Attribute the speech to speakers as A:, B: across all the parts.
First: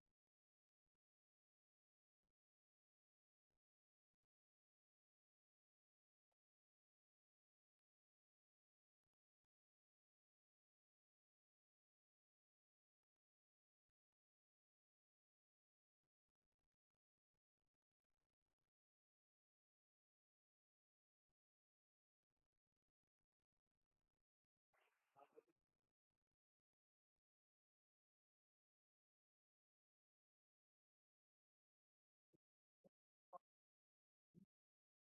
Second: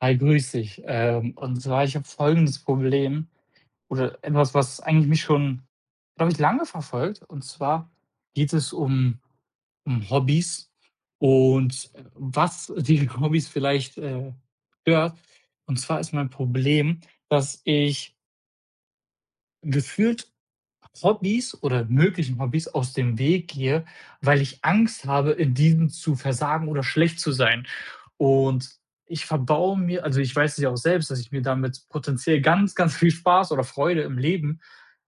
A: Hi, grüß dich. Und zwar, ich habe folgendes Problem oder etwas, was eigentlich mich schon, glaube ich, lange verfolgt. Und zwar geht es um Hobbys und was die Hobbys vielleicht stört. Und zwar ist mein Problem, dass ich gefühlt Hobbys oder möglichen Hobbys aus dem Weg gehe, weil ich Angst habe, in diesen zu versagen oder schlecht zu sein. Und ich verbaue mir, also, ich weiß es ja auch selbst, dass ich mir damit potenziell ganz, ganz viel Spaß oder Freude im Leben,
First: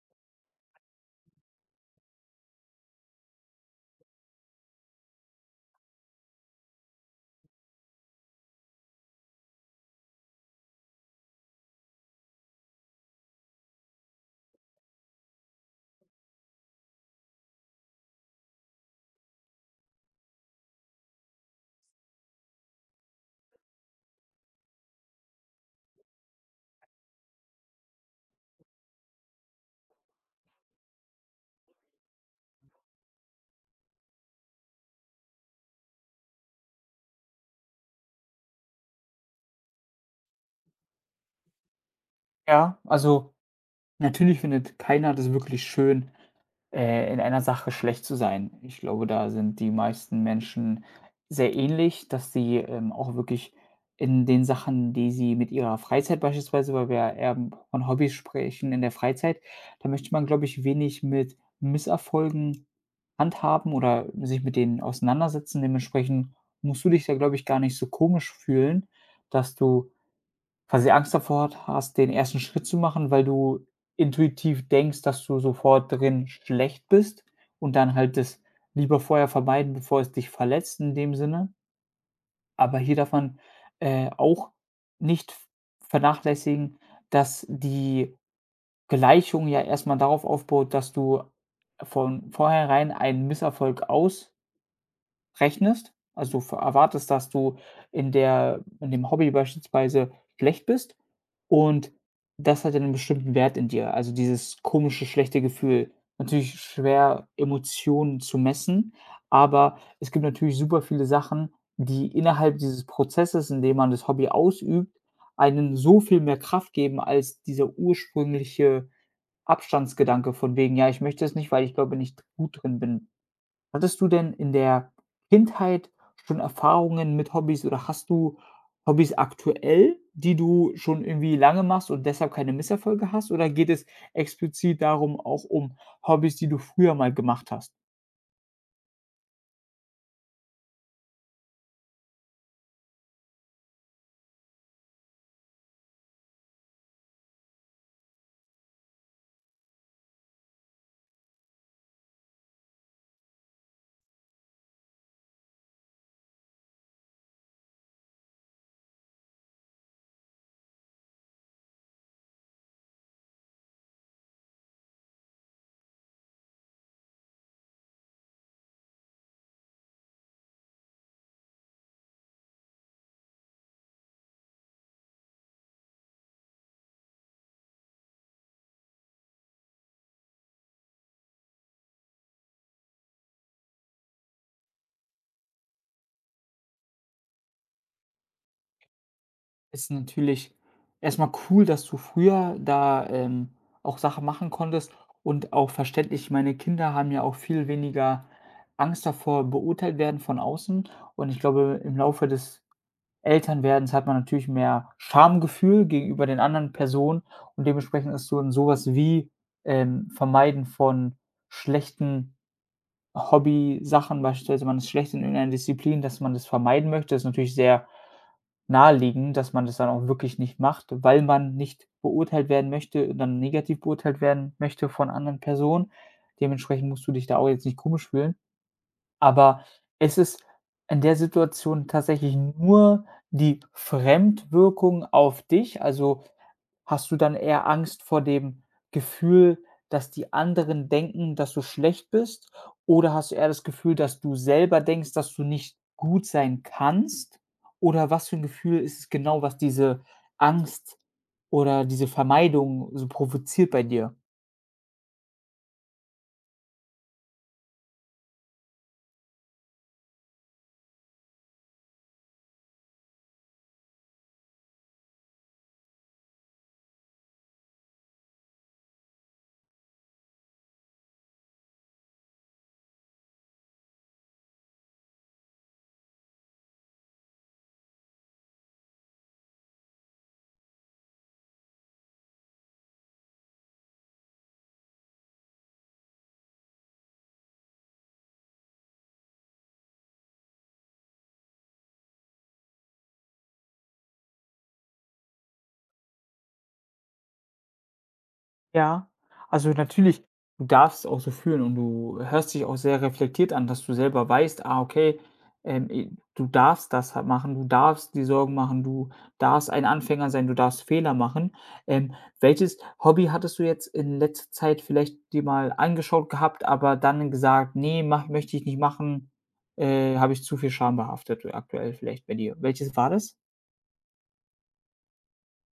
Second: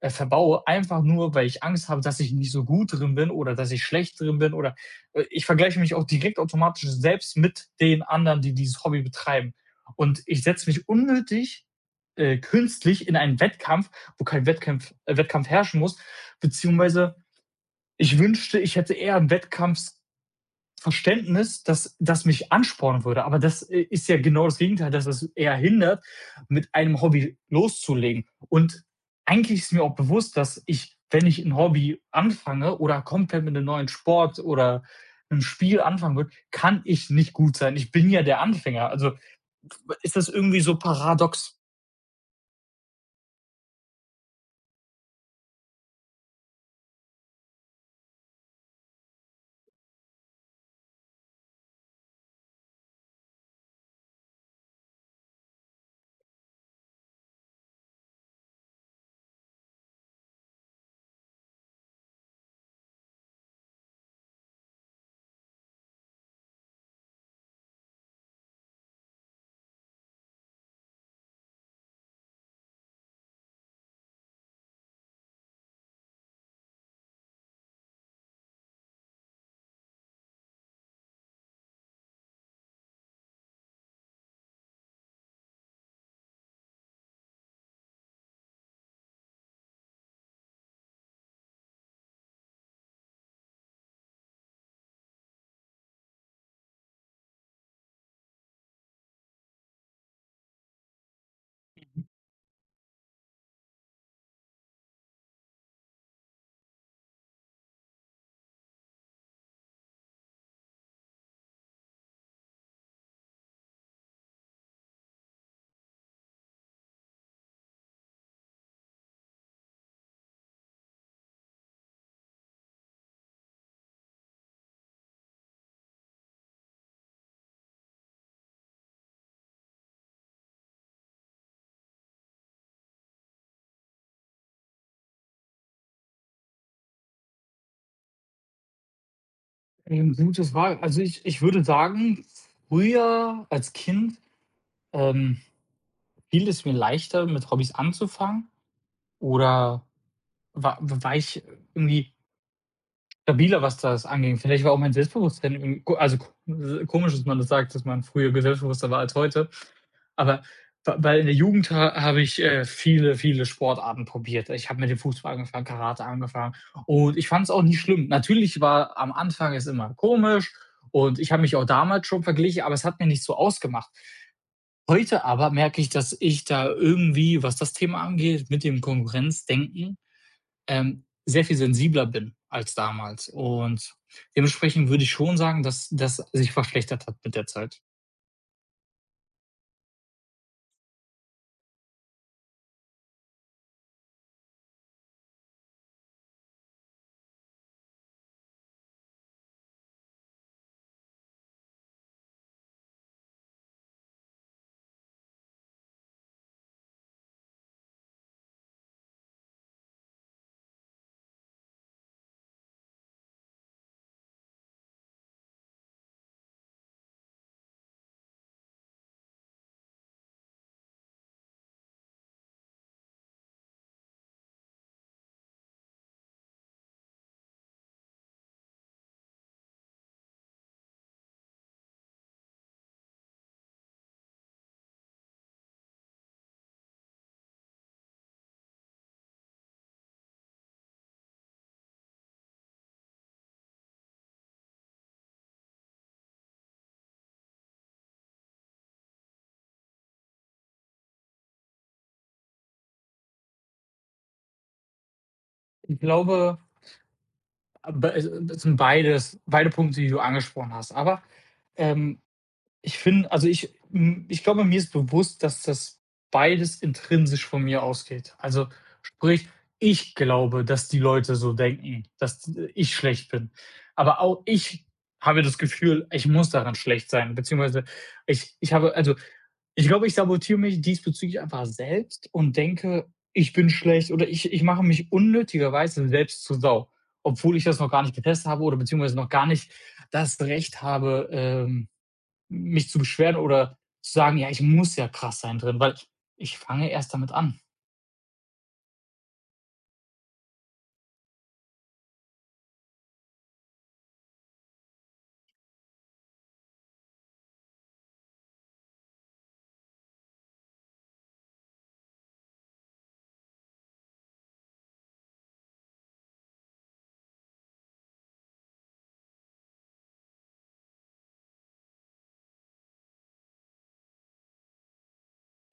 A: verbaue, einfach nur, weil ich Angst habe, dass ich nicht so gut drin bin oder dass ich schlecht drin bin, oder ich vergleiche mich auch direkt automatisch selbst mit den anderen, die dieses Hobby betreiben. Und ich setze mich unnötig, künstlich in einen Wettkampf, wo kein Wettkampf herrschen muss, beziehungsweise ich wünschte, ich hätte eher einen Wettkampf Verständnis, das das mich anspornen würde, aber das ist ja genau das Gegenteil, dass es eher hindert, mit einem Hobby loszulegen. Und eigentlich ist mir auch bewusst, dass ich, wenn ich ein Hobby anfange oder komplett mit einem neuen Sport oder einem Spiel anfangen würde, kann ich nicht gut sein. Ich bin ja der Anfänger. Also, ist das irgendwie so paradox?
B: Ja, also natürlich findet keiner das wirklich schön, in einer Sache schlecht zu sein. Ich glaube, da sind die meisten Menschen sehr ähnlich, dass sie auch wirklich in den Sachen, die sie mit ihrer Freizeit beispielsweise weil wir ja eher von Hobbys sprechen in der Freizeit, da möchte man, glaube ich, wenig mit Misserfolgen handhaben oder sich mit denen auseinandersetzen. Dementsprechend musst du dich da, glaube ich, gar nicht so komisch fühlen, dass du quasi Angst davor hast, den ersten Schritt zu machen, weil du intuitiv denkst, dass du sofort drin schlecht bist und dann halt das lieber vorher vermeiden, bevor es dich verletzt in dem Sinne. Aber hier darf man, auch nicht vernachlässigen, dass die Gleichung ja erst mal darauf aufbaut, dass du von vornherein einen Misserfolg aus rechnest, also f erwartest, dass du in dem Hobby beispielsweise schlecht bist und das hat ja 'nen bestimmten Wert in dir. Also, dieses komische, schlechte Gefühl. Natürlich schwer, Emotionen zu messen, aber es gibt natürlich super viele Sachen, die innerhalb dieses Prozesses, in dem man das Hobby ausübt, einen so viel mehr Kraft geben als dieser ursprüngliche Abstandsgedanke von wegen: „Ja, ich möchte es nicht, weil ich glaube nicht gut drin bin.“ Hattest du denn in der Kindheit schon Erfahrungen mit Hobbys oder hast du Hobbys aktuell, die du schon irgendwie lange machst und deshalb keine Misserfolge hast? Oder geht es explizit darum, auch um Hobbys, die du früher mal gemacht hast?
A: Gute Frage. Also, ich würde sagen, früher als Kind, ähm, fiel es mir leichter, mit Hobbys anzufangen oder Wa war ich irgendwie stabiler, was das anging. Vielleicht war auch mein Selbstbewusstsein irgendwie ko also, ko komisch, dass man das sagt, dass man früher selbstbewusster war als heute, aber wa weil in der Jugend ha habe ich viele, viele Sportarten probiert. Ich habe mit dem Fußball angefangen, Karate angefangen und ich fand es auch nicht schlimm. Natürlich war am Anfang es immer komisch und ich habe mich auch damals schon verglichen, aber es hat mir nicht so ausgemacht. Heute aber merke ich, dass ich da irgendwie, was das Thema angeht, mit dem Konkurrenzdenken sehr viel sensibler bin als damals und dementsprechend würde ich schon sagen, dass das sich verschlechtert hat mit der Zeit.
B: Ist natürlich erstmal cool, dass du früher da auch Sachen machen konntest und auch verständlich, meine Kinder haben ja auch viel weniger Angst davor, beurteilt werden von außen und ich glaube, im Laufe des Elternwerdens hat man natürlich mehr Schamgefühl gegenüber den anderen Personen und dementsprechend ist so 'n sowas wie Vermeiden von schlechten Hobbysachen, beispielsweise man ist schlecht in irgendeiner Disziplin, dass man das vermeiden möchte. Ist natürlich sehr naheliegend, dass man das dann auch wirklich nicht macht, weil man nicht beurteilt werden möchte dann negativ beurteilt werden möchte von anderen Personen. Dementsprechend musst du dich da auch jetzt nicht komisch fühlen. Aber es ist in der Situation tatsächlich nur die Fremdwirkung auf dich? Also, hast du dann eher Angst vor dem Gefühl, dass die anderen denken, dass du schlecht bist? Oder hast du eher das Gefühl, dass du selber denkst, dass du nicht gut sein kannst? Oder was für ein Gefühl ist es genau, was diese Angst oder diese Vermeidung so provoziert bei dir?
A: Ich glaube, be es sind beide Punkte, die du angesprochen hast, aber, ähm ich finde, ich glaube, mir ist bewusst, dass das beides intrinsisch von mir ausgeht. Also, sprich, ich glaube, dass die Leute so denken, dass ich schlecht bin. Aber auch ich habe das Gefühl, ich muss daran schlecht sein, beziehungsweise ich habe, also, ich glaube, ich sabotiere mich diesbezüglich einfach selbst und denke, ich bin schlecht oder ich mache mich unnötigerweise selbst zur Sau, obwohl ich das noch gar nicht getestet habe oder beziehungsweise noch gar nicht das Recht habe, mich zu beschweren oder zu sagen: „Ja, ich muss ja krass sein drin“, weil ich fange erst damit an.
B: Ja, also natürlich, du darfst es auch so fühlen und du hörst dich auch sehr reflektiert an, dass du selber weißt, ah, okay, i du darfst das ha machen, du darfst die Sorgen machen, du darfst ein Anfänger sein, du darfst Fehler machen. Ähm, Welches Hobby hattest du jetzt in letzter Zeit vielleicht dir mal angeschaut gehabt, aber dann gesagt: nee, mach möchte ich nicht machen, habe ich zu viel schambehaftet aktuell“ vielleicht bei dir. Welches war das?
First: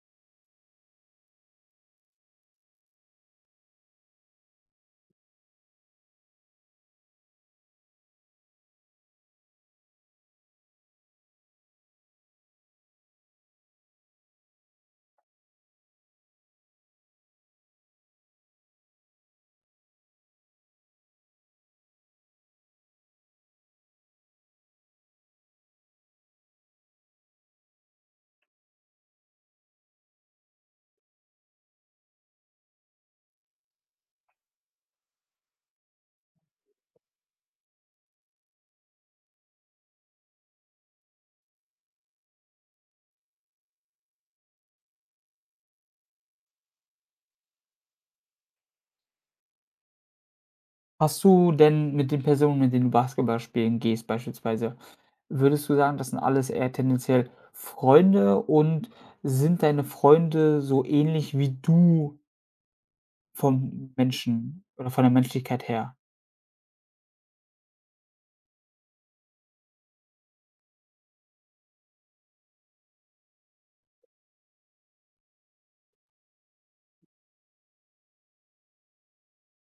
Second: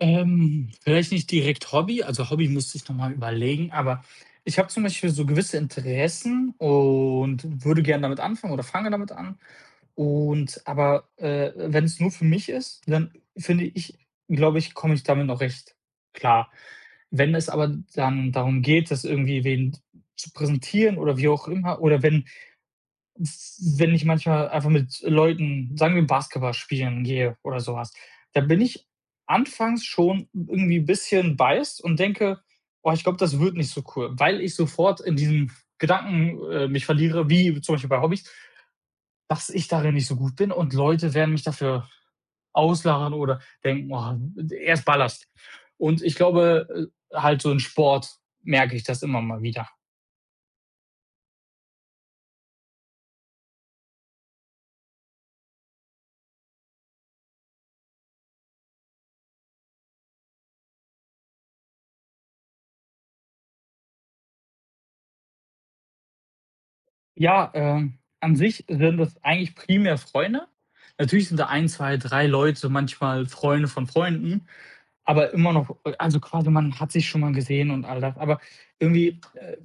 A: Vielleicht nicht direkt Hobby, also Hobby müsste ich noch mal überlegen, aber ich habe zum Beispiel so gewisse Interessen und würde gerne damit anfangen oder fange damit an und aber, wenn es nur für mich ist, dann finde ich, glaube ich, komme ich damit noch recht klar. Wenn es aber dann darum geht, das irgendwie wen zu präsentieren oder wie auch immer, oder wenn ich manchmal einfach mit Leuten, sagen wir, Basketball spielen gehe oder sowas, da bin ich anfangs schon irgendwie 'n bisschen biased und denke: „Oh, ich glaube, das wird nicht so cool“, weil ich sofort in diesem Gedanken mich verliere, wie zum Beispiel bei Hobbys, dass ich darin nicht so gut bin und Leute werden mich dafür auslachen oder denken: „Oh, er ist Ballast.“ Und ich glaube, halt so in Sport merke ich das immer mal wieder.
B: Hast du denn mit den Personen, mit denen du Basketball spielen gehst beispielsweise würdest du sagen, das sind alles eher tendenziell Freunde und sind deine Freunde so ähnlich wie du vom Menschen oder von der Menschlichkeit her?
A: Ja, an sich sind das eigentlich primär Freunde. Natürlich sind da ein, 2, 3 Leute, manchmal Freunde von Freunden, aber immer noch, also quasi, man hat sich schon mal gesehen und all das. Aber irgendwie,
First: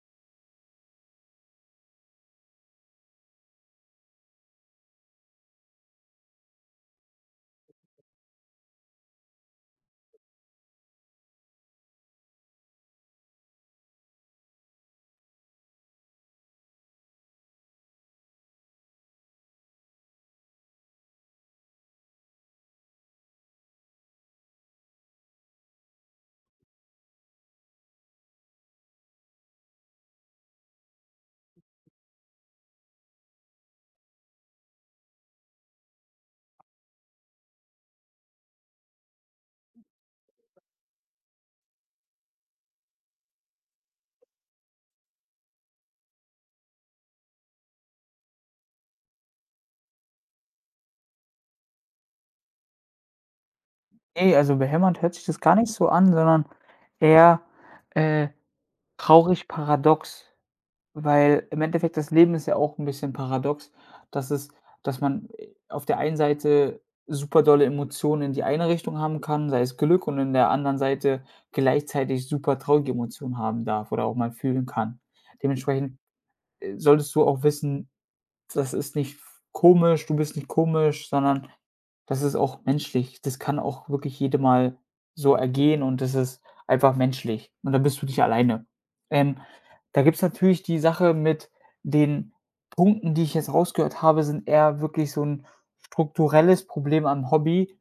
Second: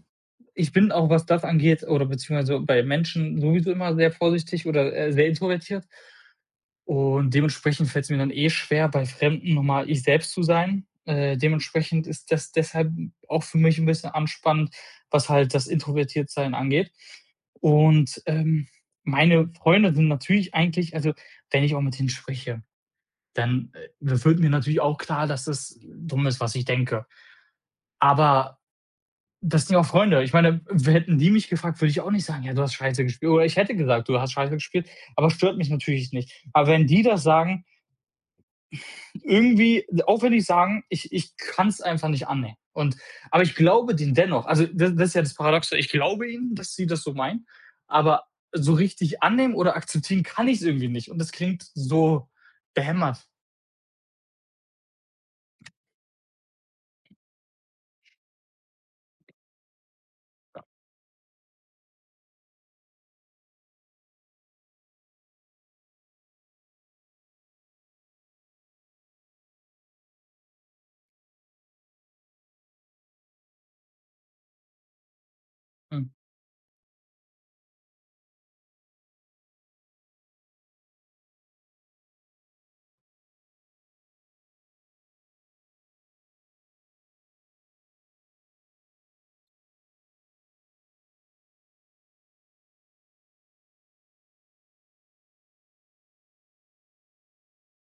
A: ich bin auch, was das angeht oder beziehungsweise bei Menschen sowieso immer sehr vorsichtig oder sehr introvertiert. Und dementsprechend fällt es mir dann eh schwer, bei Fremden nochmal ich selbst zu sein. Dementsprechend ist das deshalb auch für mich ein bisschen anspannend, was halt das Introvertiertsein angeht. Und, meine Freunde sind natürlich, eigentlich, also, wenn ich auch mit denen spreche, dann wird mir natürlich auch klar, dass das dumm ist, was ich denke. Aber das sind ja auch Freunde. Ich meine, w hätten die mich gefragt, würde ich auch nicht sagen: „Ja, du hast scheiße gespielt.“ Oder ich hätte gesagt: „Du hast scheiße gespielt“, aber stört mich natürlich nicht. Aber wenn die das sagen, irgendwie, auch wenn ich sagen, ich kann es einfach nicht annehmen. Und, aber ich glaube den dennoch, also, das, das ist ja das Paradoxe, ich glaube ihnen, dass sie das so meinen, aber so richtig annehmen oder akzeptieren kann ich es irgendwie nicht. Und das klingt so behämmert.
B: Ne, also behämmert hört sich das gar nicht so an, sondern eher, äh, traurig paradox. Weil im Endeffekt das Leben ist ja auch ein bisschen paradox, dass es dass man, auf der einen Seite super dolle Emotionen in die eine Richtung haben kann, sei es Glück, und in der anderen Seite gleichzeitig super traurige Emotionen haben darf oder auch mal fühlen kann. Dementsprechend,
A: Hm.
B: äh, solltest du auch wissen, das ist nicht komisch, du bist nicht komisch, sondern das ist auch menschlich. Das kann auch wirklich jedem mal so ergehen und das ist einfach menschlich und dann bist du nicht alleine. Ähm, Da gibt es natürlich die Sache mit den Punkten, die ich jetzt rausgehört habe, sind eher wirklich so ein strukturelles Problem am Hobby,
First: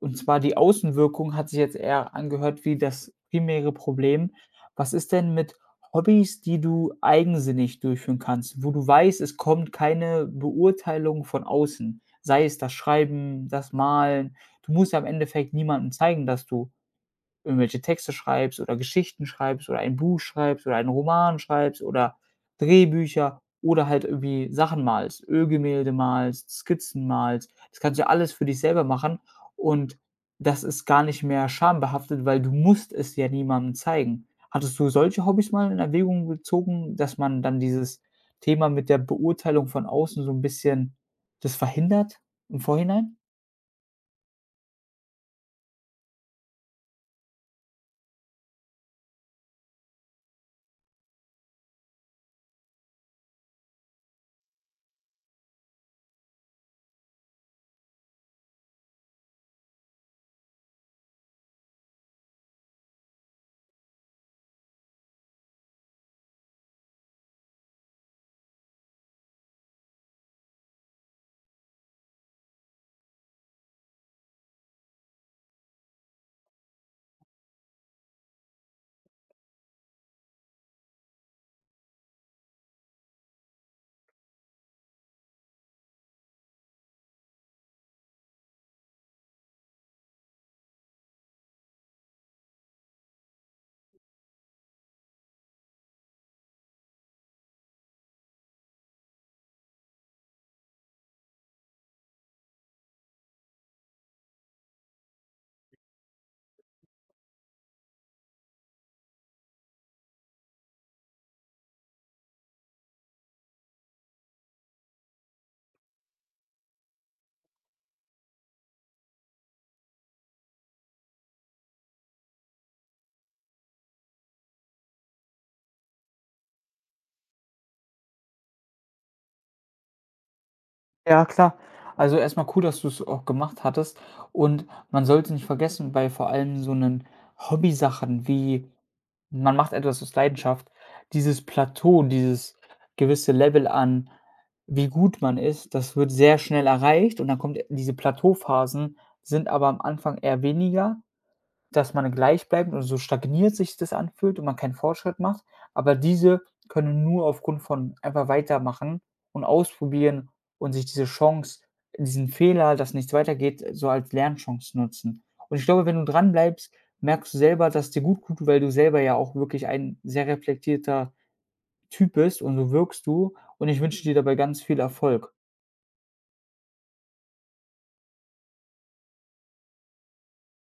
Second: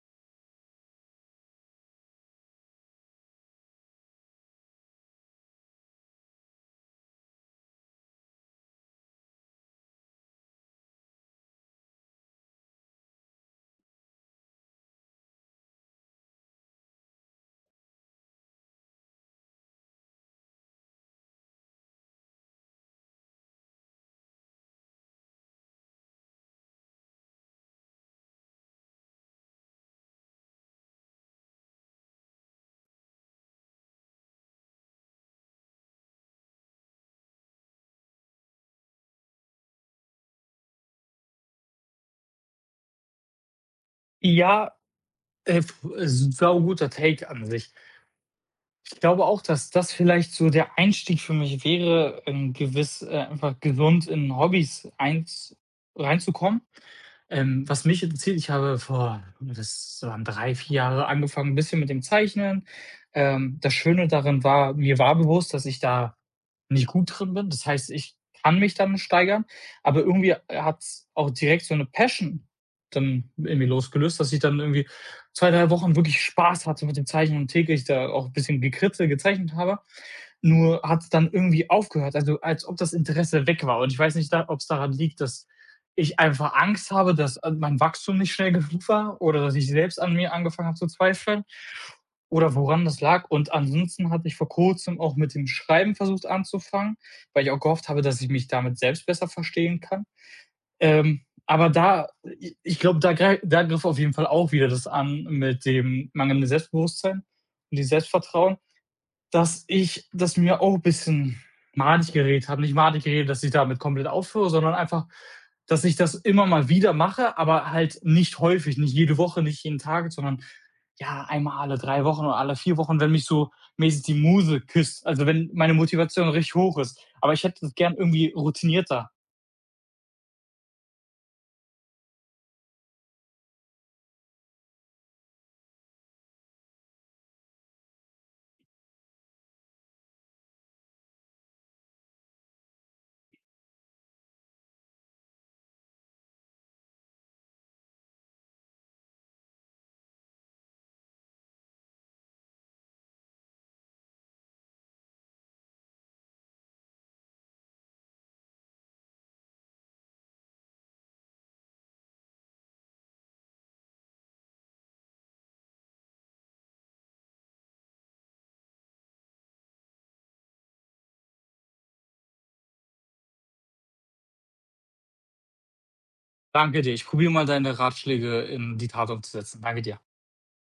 B: und zwar die Außenwirkung hat sich jetzt eher angehört wie das primäre Problem. Was ist denn mit Hobbys, die du eigensinnig durchführen kannst, wo du weißt, es kommt keine Beurteilung von außen? Sei es das Schreiben, das Malen. Du musst ja im Endeffekt niemandem zeigen, dass du irgendwelche Texte schreibst oder Geschichten schreibst oder ein Buch schreibst oder einen Roman schreibst oder Drehbücher oder halt irgendwie Sachen malst, Ölgemälde malst, Skizzen malst. Das kannst du ja alles für dich selber machen und das ist gar nicht mehr schambehaftet, weil du musst es ja niemandem zeigen. Hattest du solche Hobbys mal in Erwägung gezogen, dass man dann dieses Thema mit der Beurteilung von außen so ein bisschen das verhindert im Vorhinein?
A: Ja, sau guter Take an sich. Ich glaube auch, dass das vielleicht so der Einstieg für mich wäre, gewiss einfach gesund in Hobbys eins, reinzukommen. Was mich interessiert, ich habe vor, oh, das waren 3-4 Jahre, angefangen, ein bisschen mit dem Zeichnen. Das Schöne darin war, mir war bewusst, dass ich da nicht gut drin bin. Das heißt, ich kann mich dann steigern, aber irgendwie hat es auch direkt so eine Passion dann in mir losgelöst, dass ich dann irgendwie 2-3 Wochen wirklich Spaß hatte mit dem Zeichnen und täglich da auch ein bisschen gekritzelt gezeichnet habe. Nur hat's dann irgendwie aufgehört, also als ob das Interesse weg war. Und ich weiß nicht, ob es daran liegt, dass ich einfach Angst habe, dass mein Wachstum nicht schnell genug war oder dass ich selbst an mir angefangen habe zu zweifeln oder woran das lag. Und ansonsten hatte ich vor Kurzem auch mit dem Schreiben versucht anzufangen, weil ich auch gehofft habe, dass ich mich damit selbst besser verstehen kann. Aber da ich glaube, da griff auf jeden Fall auch wieder das an, mit dem mangelnden Selbstbewusstsein und dem Selbstvertrauen. Dass ich, dass mir auch 'n bisschen madig geredet habe, nicht madig geredet, dass ich damit komplett aufhöre, sondern einfach, dass ich das immer mal wieder mache, aber halt nicht häufig, nicht jede Woche, nicht jeden Tag, sondern, ja, einmal alle 3 Wochen oder alle 4 Wochen, wenn mich so mäßig die Muse küsst, also wenn meine Motivation richtig hoch ist. Aber ich hätte das gern irgendwie routinierter.
B: Ja, klar. Also erstmal cool, dass du es auch gemacht hattest und man sollte nicht vergessen, bei vor allem so 'nen Hobbysachen wie man macht etwas aus Leidenschaft, dieses Plateau, dieses gewisse Level an, wie gut man ist, das wird sehr schnell erreicht und dann kommt diese Plateauphasen, sind aber am Anfang eher weniger dass man gleich bleibt und so stagniert sich das anfühlt und man keinen Fortschritt macht, aber diese können nur aufgrund von einfach weitermachen und ausprobieren und sich diese Chance diesen Fehler, dass nichts weitergeht, so als Lernchance nutzen. Und ich glaube, wenn du dran bleibst, merkst du selber, dass es dir gut tut, weil du selber ja auch wirklich ein sehr reflektierter Typ bist und so wirkst du und ich wünsche dir dabei ganz viel Erfolg.
A: Danke dir. Ich probiere mal deine Ratschläge in die Tat umzusetzen. Danke dir.